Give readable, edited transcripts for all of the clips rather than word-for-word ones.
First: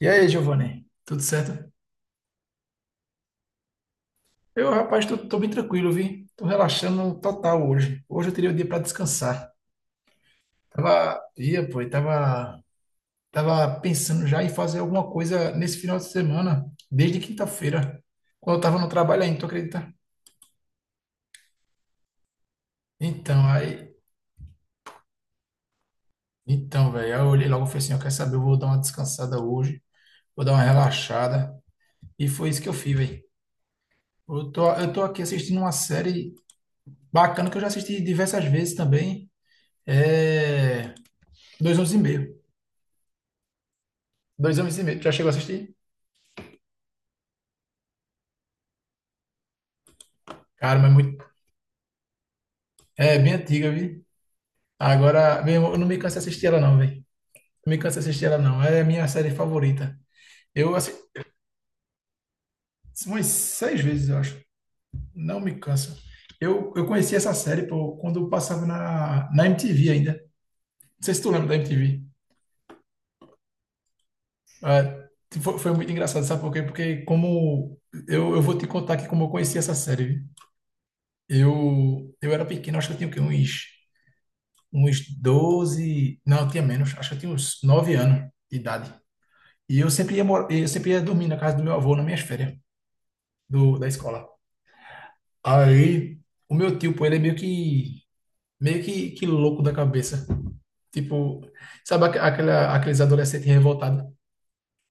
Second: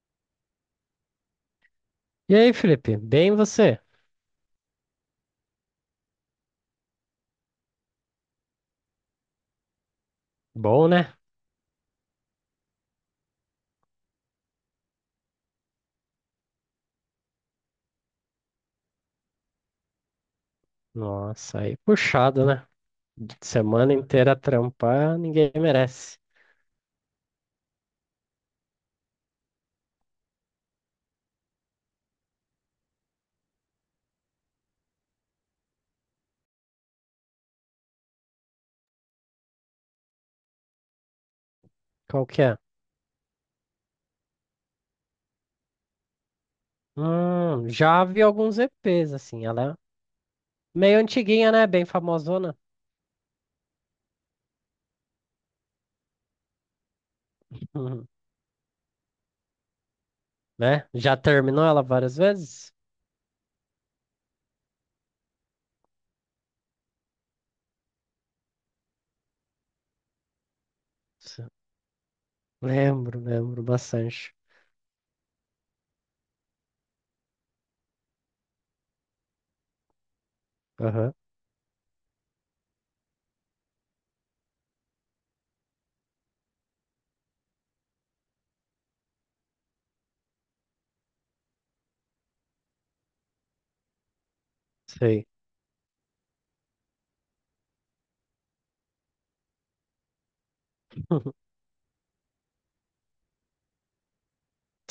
E aí, Giovanni? Tudo certo? E aí, Felipe? Bem você? Eu, rapaz, tô bem tranquilo, vi. Tô relaxando total hoje. Hoje eu teria o dia para descansar. Bom, né? Tava, ia, pô, e tava, tava pensando já em fazer alguma coisa nesse final de semana, desde quinta-feira, quando eu tava no trabalho ainda, tu acredita? Nossa, aí puxado, né? Então, Semana aí, inteira trampar, ninguém merece. então, velho, aí eu olhei logo e falei assim, eu quero saber, eu vou dar uma descansada hoje, vou dar uma relaxada. E foi isso que eu fiz, velho. Eu tô aqui assistindo uma série bacana que eu já assisti diversas vezes também. É... Dois anos e Qual Meio. que é? Dois anos e Meio. Tu já chegou a assistir? Já vi alguns EPs, assim. Ela é Cara, mas meio muito. antiguinha, né? Bem famosona. É bem antiga, vi. Agora, meu irmão, eu não me canso de assistir ela, não, velho. Não me canso Uhum. de assistir ela, não. É a minha série favorita. Eu Né? assisti Já terminou ela várias vezes? umas seis vezes, eu acho. Não me canso. Eu conheci essa série, pô, quando eu passava na MTV ainda. Não sei se tu lembra Sim. da MTV. Lembro, lembro bastante. É, foi muito engraçado, sabe por quê? Porque como. Eu vou te contar aqui como eu conheci essa série. Aham, Viu? Eu era pequeno, acho que eu tinha o quê? Uns 12 não, eu tinha menos, acho que eu tinha uns 9 anos de idade. Eu sempre ia dormir na casa do meu avô nas minhas férias da escola. sei. Aí, o meu tio, pô, ele é meio que louco da cabeça. Tipo, sabe aqueles adolescentes revoltados?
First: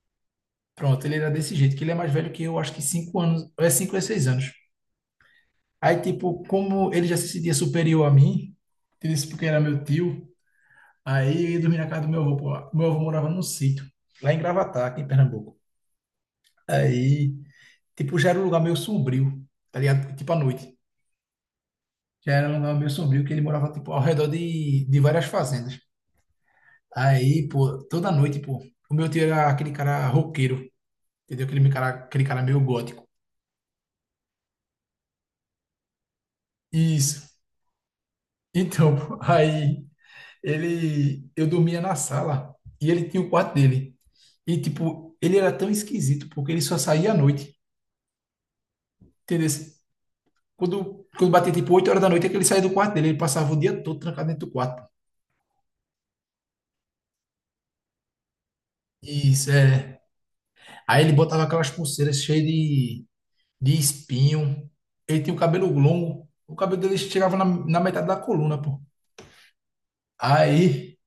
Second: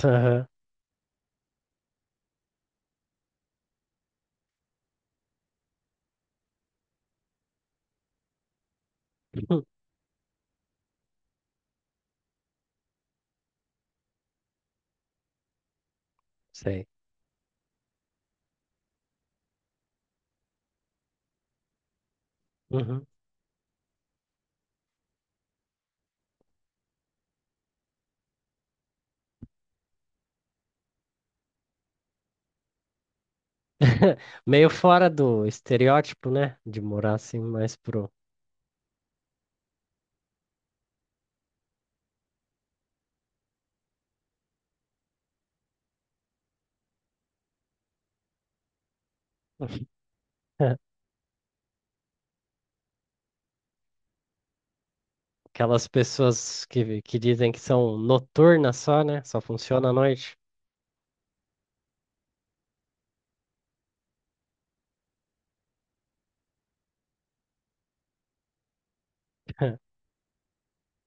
Aham, Pronto, ele era desse jeito, que ele é mais velho que eu, acho que 5 anos, ou é 5 ou é 6 anos. Aí, tipo, como ele já se sentia superior a mim, ele disse porque era meu tio. Aí eu ia dormir na casa do meu avô, pô, lá. Meu avô morava num sítio, lá em Gravatá, aqui em Pernambuco. sei. Aí, tipo, já era um lugar meio sombrio, tá ligado? Tipo, à noite. Já era um lugar meio Uhum. sombrio, que ele morava, tipo, ao redor de várias fazendas. Aí, pô, toda noite, pô, o meu tio era aquele cara roqueiro, entendeu? Aquele cara meio gótico. Meio fora do estereótipo, né? De morar Isso. assim mais pro. Então, pô, aí, eu dormia na sala e ele tinha o quarto dele. E, tipo, ele era tão esquisito, porque ele só saía à noite, entendeu? Quando batia tipo 8 horas da noite, é que ele saía do quarto dele. Ele passava o dia todo trancado dentro do quarto. Aquelas pessoas que dizem que são noturnas só, né? Só Isso, funciona à é. noite. Aí ele botava aquelas pulseiras cheias de espinho. Ele tinha o cabelo longo. O cabelo dele chegava na metade da coluna, pô. Aí,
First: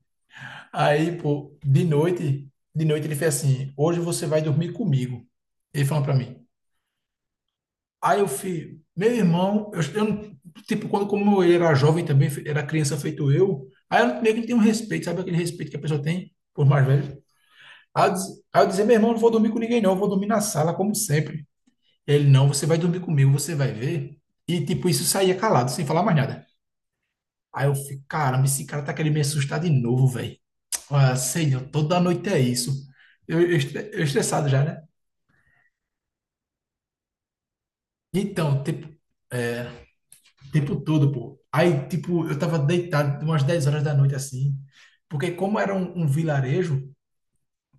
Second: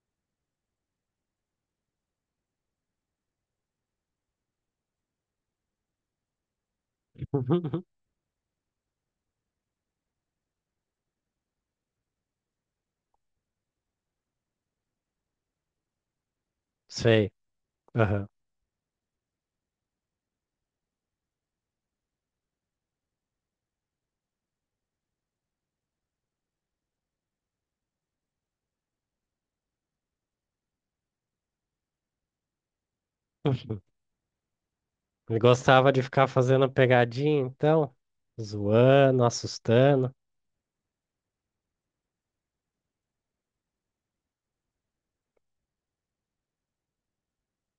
aí, pô, de noite ele fez assim: Hoje você vai dormir comigo. Ele falou pra mim. Aí eu fui, meu irmão, eu não- tipo, quando como eu era jovem também, era criança feito eu, aí eu meio que não tenho um respeito, sabe aquele respeito que a pessoa tem por mais velho? Sei. Aí eu, Aham. disse- aí eu dizia, meu irmão, não vou dormir com ninguém, não, eu vou dormir na sala, como sempre. Ele, não, você vai dormir comigo, você vai ver. E, tipo, isso saía calado, sem falar mais nada. Aí eu fico, caramba, esse cara tá querendo me assustar de novo, velho. Ah, Senhor, toda noite é isso. Eu, eu, estre- eu estressado já, né? Ele gostava de ficar fazendo pegadinha, então, Então, tipo, zoando, é, assustando. tempo todo, pô. Aí, tipo, eu tava deitado umas 10 horas da noite, assim. Porque como era um vilarejo,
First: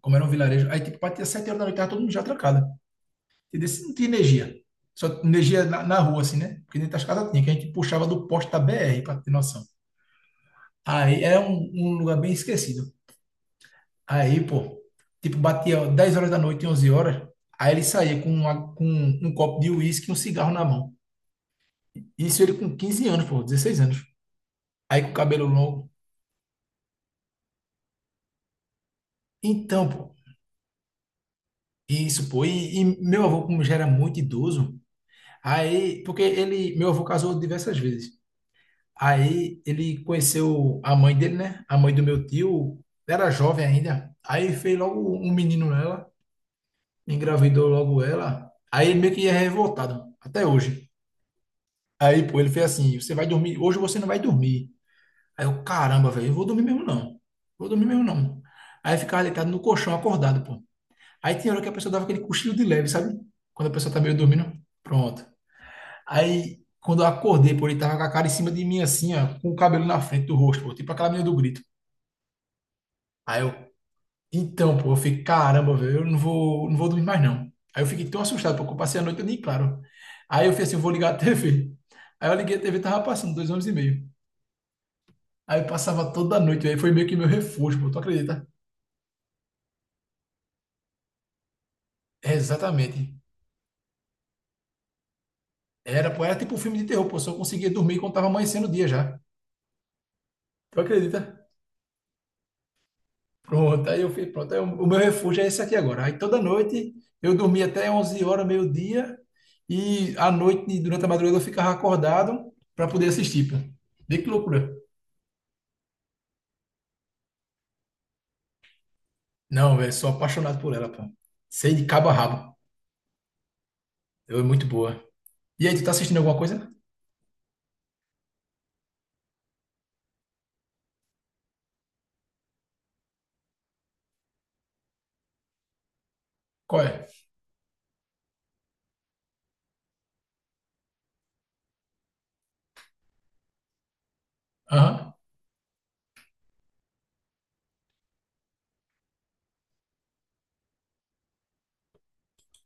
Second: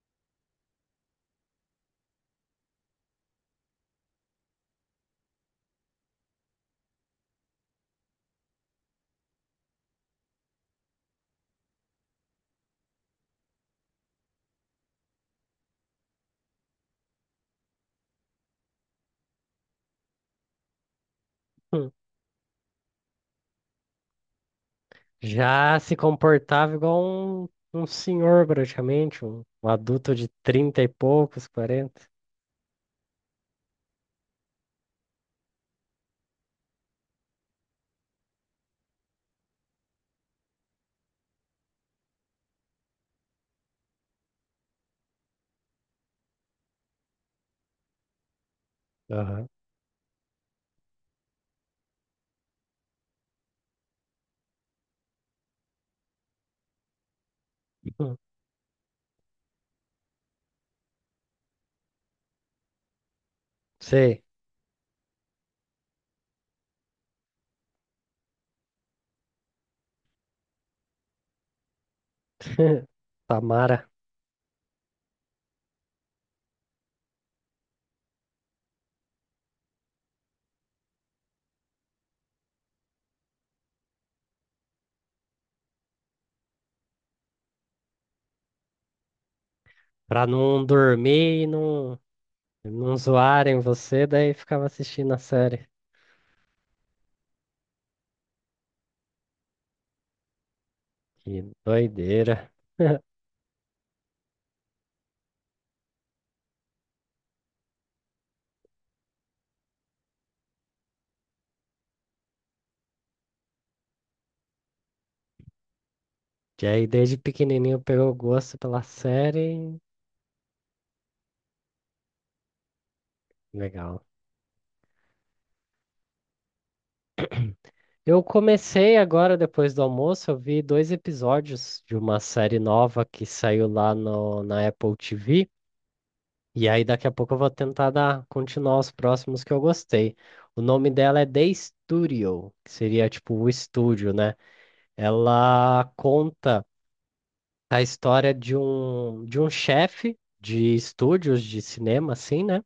como era um vilarejo, aí, tipo, batia 7 horas da noite, tava todo mundo já trancado. Entendeu? Se não tinha energia. Só tinha energia na rua, assim, né? Porque dentro das casas tinha, que a gente puxava do poste da BR, pra ter noção. Aí era um lugar bem esquecido. Aí, pô, tipo, batia 10 horas da noite, 11 horas. Aí ele saía com um copo de uísque e um cigarro na mão. Hum. Isso ele com 15 anos, pô, 16 anos. Aí com o cabelo Já longo. se comportava igual um, um senhor, praticamente, um Então, adulto pô, de 30 e poucos, quarenta. isso, pô. E meu avô, como já era muito idoso, aí, porque ele, meu avô casou diversas vezes. Aí ele conheceu a mãe dele, né? A mãe do meu tio era jovem ainda. Aí fez logo um menino nela, engravidou logo ela. Aí ele meio que é Aham. revoltado, até hoje. Aí, pô, ele fez assim: você vai dormir, hoje você não vai dormir. Aí eu, caramba, velho, eu vou dormir mesmo não. Vou dormir mesmo Hum. não. Aí ficava deitado no colchão, acordado, pô. Aí tinha hora que a pessoa dava aquele cochilo de leve, sabe? Quando a pessoa tá meio Sei. dormindo. Pronto. Aí, quando eu acordei, pô, ele tava com a cara em cima de mim, assim, ó, com o cabelo na frente do rosto, pô, tipo aquela menina do grito. Aí eu, Tamara. então, pô, eu fiquei, caramba, velho, eu não vou dormir mais não. Aí eu fiquei tão assustado, porque eu passei a noite nem claro. Aí eu fiz assim, eu vou ligar a TV. Aí eu liguei a TV, e tava passando dois anos e meio. Aí eu passava toda noite, aí foi meio que meu refúgio, pô, tu acredita? Pra não dormir e não, É, não exatamente. zoarem você, daí ficava assistindo a série. Era, pô, era tipo um filme de terror, pô, só conseguia dormir quando tava amanhecendo o dia já. Tu Que acredita? doideira. Pronto, aí eu fui, pronto. Aí o meu refúgio é esse aqui agora. Aí toda noite eu dormia até 11 horas, meio-dia, e à noite, durante a madrugada, eu ficava acordado para poder assistir, pô. Vê que loucura. Que aí desde pequenininho pegou gosto pela Não, série. velho, sou apaixonado por ela, pô. Sei de cabo a rabo. Legal. Ela é muito boa. E aí, tu tá assistindo alguma coisa? Eu comecei agora, depois do almoço, eu vi dois episódios de uma série nova que saiu lá no, na Apple TV. E Qual aí daqui é? a pouco eu vou tentar dar, continuar os próximos que eu gostei. O nome dela é The Studio, que seria tipo o estúdio, né? Aham. Ela conta a história de um chefe de estúdios de cinema, assim, né?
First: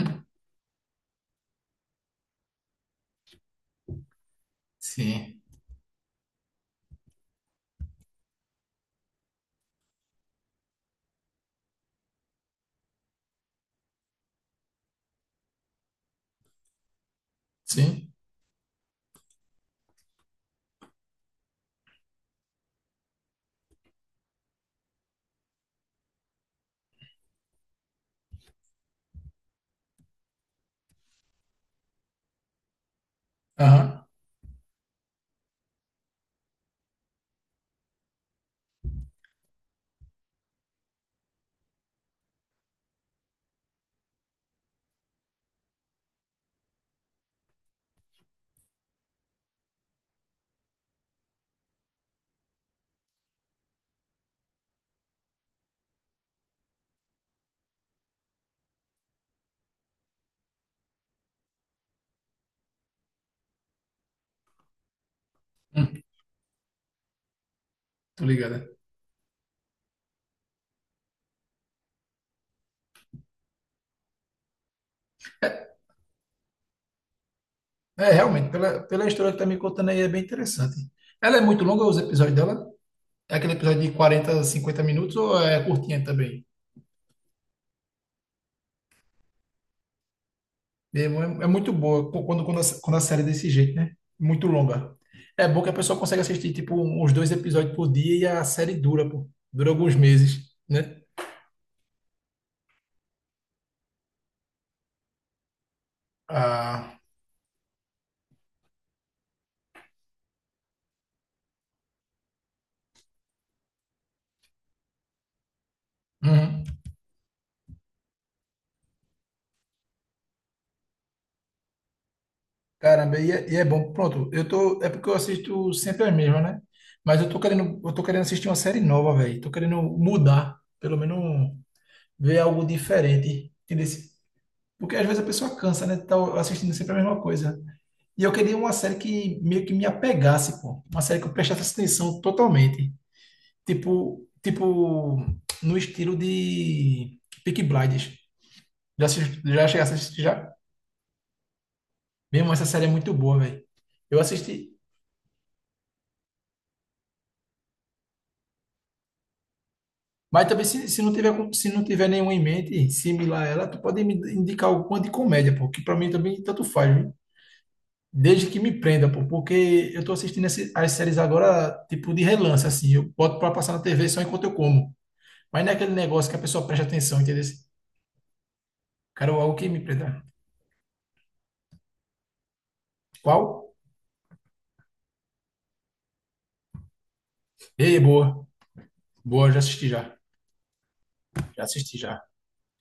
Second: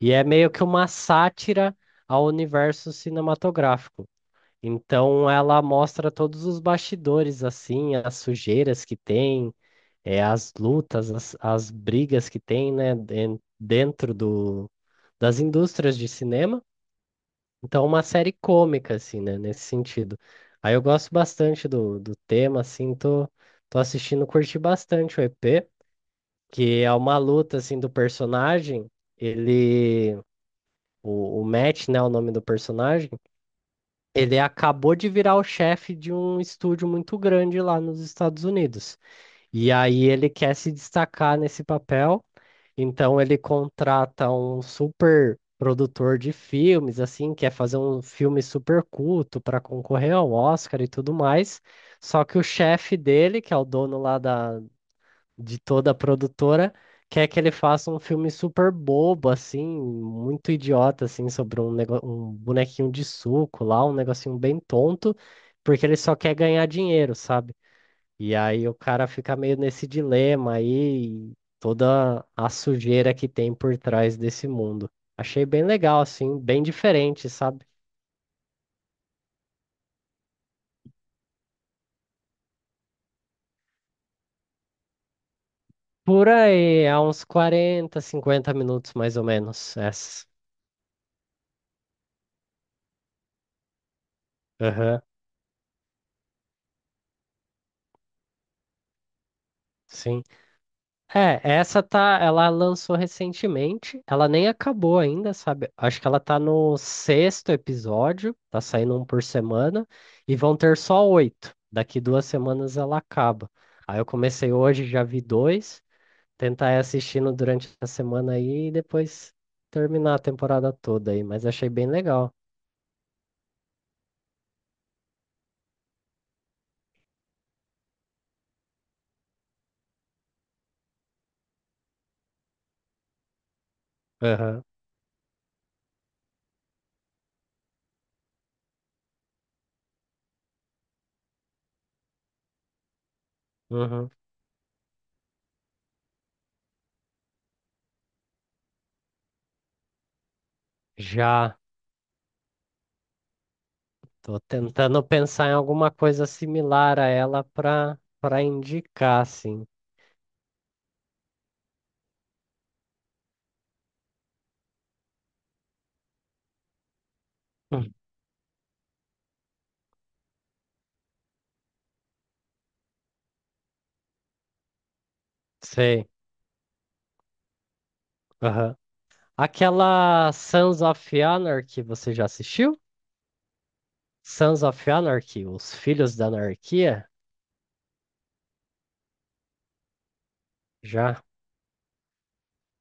E é meio que uma sátira ao universo cinematográfico. Então, Sim. ela mostra todos os bastidores, assim, as sujeiras que tem, as lutas, as brigas que tem, né, dentro do, das indústrias de cinema. Então, uma Sim. série cômica, assim, né, nesse sentido. Aí eu gosto bastante do, do tema, assim, tô assistindo, curti bastante o EP que é uma luta assim do personagem. Ele, o Matt, né, o nome do personagem, Aham. ele acabou de virar o chefe de um estúdio muito grande lá nos Estados Unidos. E aí ele quer se destacar nesse papel, então ele contrata um super produtor de filmes, assim, quer fazer um filme super culto para concorrer ao Oscar e tudo mais. Só que o chefe dele, que é o dono lá da de toda a produtora, quer que ele faça um filme super bobo, assim, muito idiota, assim, sobre um, nego... um bonequinho de suco lá, um negocinho bem tonto, porque ele Hum, só quer ganhar dinheiro, sabe? Tô E ligada. aí o cara fica meio nesse dilema aí, e toda a sujeira que tem por trás desse mundo. Achei bem É, legal, assim, bem diferente, sabe? é, realmente, pela história que tá me contando aí, é bem interessante. Ela é muito longa, os episódios dela? É aquele episódio de 40 50 minutos ou é curtinha Por também? aí, há uns 40 50 minutos mais ou menos, essa. É muito boa quando a série é desse jeito, né? Muito longa. Aham, É bom que a pessoa consegue assistir, tipo, uns dois episódios por dia e a série dura, pô. Dura alguns sim. meses, né? É, essa tá, ela lançou recentemente, ela nem acabou ainda, sabe? Acho que ela tá no Ah, sexto episódio, tá saindo um por semana, e vão ter só oito. Daqui duas semanas ela acaba. Aí eu comecei hoje, já vi dois, uhum. tentar ir assistindo durante a semana aí e depois terminar a temporada toda aí, mas achei bem legal. Caramba, e é bom. Pronto, é porque eu assisto sempre as mesmas, né? Mas eu tô querendo assistir uma série nova, velho. Tô querendo mudar, pelo menos ver algo diferente. Entendeu? Aham, Porque às vezes a pessoa cansa, né? Tá assistindo sempre a mesma coisa. E eu queria uma série que meio que me apegasse, pô. Uma série que eu prestasse atenção totalmente. uhum. Tipo no estilo de Peaky Blinders. Já cheguei a assistir já? Já Mesmo essa série é muito boa, velho. Eu tô assisti. tentando pensar em alguma coisa similar a ela pra indicar, assim. Mas também se não tiver nenhuma em mente similar a ela, tu pode me indicar alguma de comédia, pô. Que pra mim também tanto faz, Hum. desde que me prenda, pô, porque eu tô assistindo as séries agora, tipo, de relance, assim. Eu boto pra passar na TV só enquanto eu como. Mas não é aquele Sei. negócio que a pessoa presta atenção, entendeu? Aham. Quero algo que me prenda. Aquela Sons of Anarchy, você já assistiu? Qual? Sons of Anarchy, Os Filhos da Anarquia? Ei, boa. Boa, já assisti já. Já. Já assisti já.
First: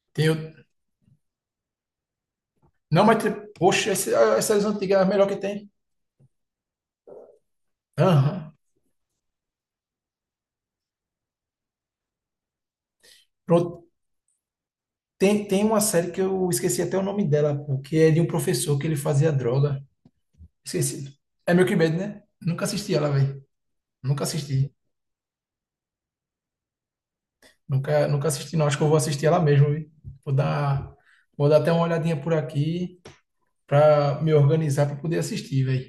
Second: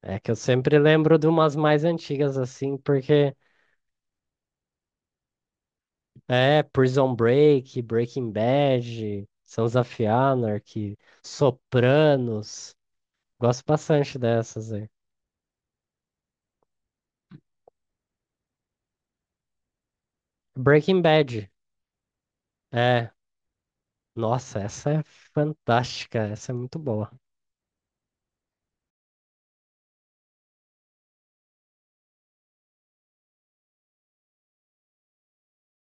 É Tem que o- eu sempre lembro de umas mais antigas assim, Não, mas, porque poxa, as séries antigas é a melhor que tem. é Prison Break, Breaking Aham. Bad, Sons of Anarchy, Sopranos. Gosto Pronto. bastante dessas aí. Tem uma série que eu esqueci até o nome dela, pô, que é de um professor que ele fazia droga. Breaking Esqueci. Bad. É Milk Bad, né? Nunca assisti ela, É. velho. Nunca Nossa, assisti. essa é fantástica, essa é muito boa. Nunca assisti, não. Acho que eu vou assistir ela mesmo, viu? Vou dar, vou dar até uma olhadinha por aqui para me organizar para poder assistir, velho.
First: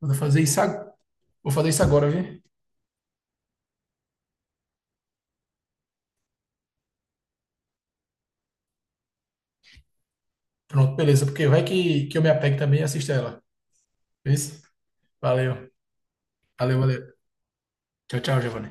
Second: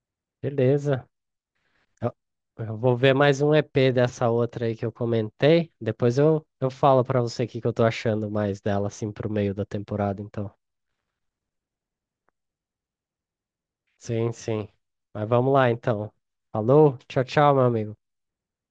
Vou fazer isso, ag- Beleza. vou fazer isso agora, Eu, viu? eu vou ver mais um EP dessa outra aí que eu comentei. Depois eu falo pra você o que que eu tô achando mais dela, assim, pro meio da temporada, então. Pronto, beleza. Porque vai que eu me apego também e assisto ela. Sim, Isso? sim. Mas vamos Valeu. lá, então. Valeu, Falou, valeu. tchau, tchau, meu amigo. Tchau, tchau, Giovanni.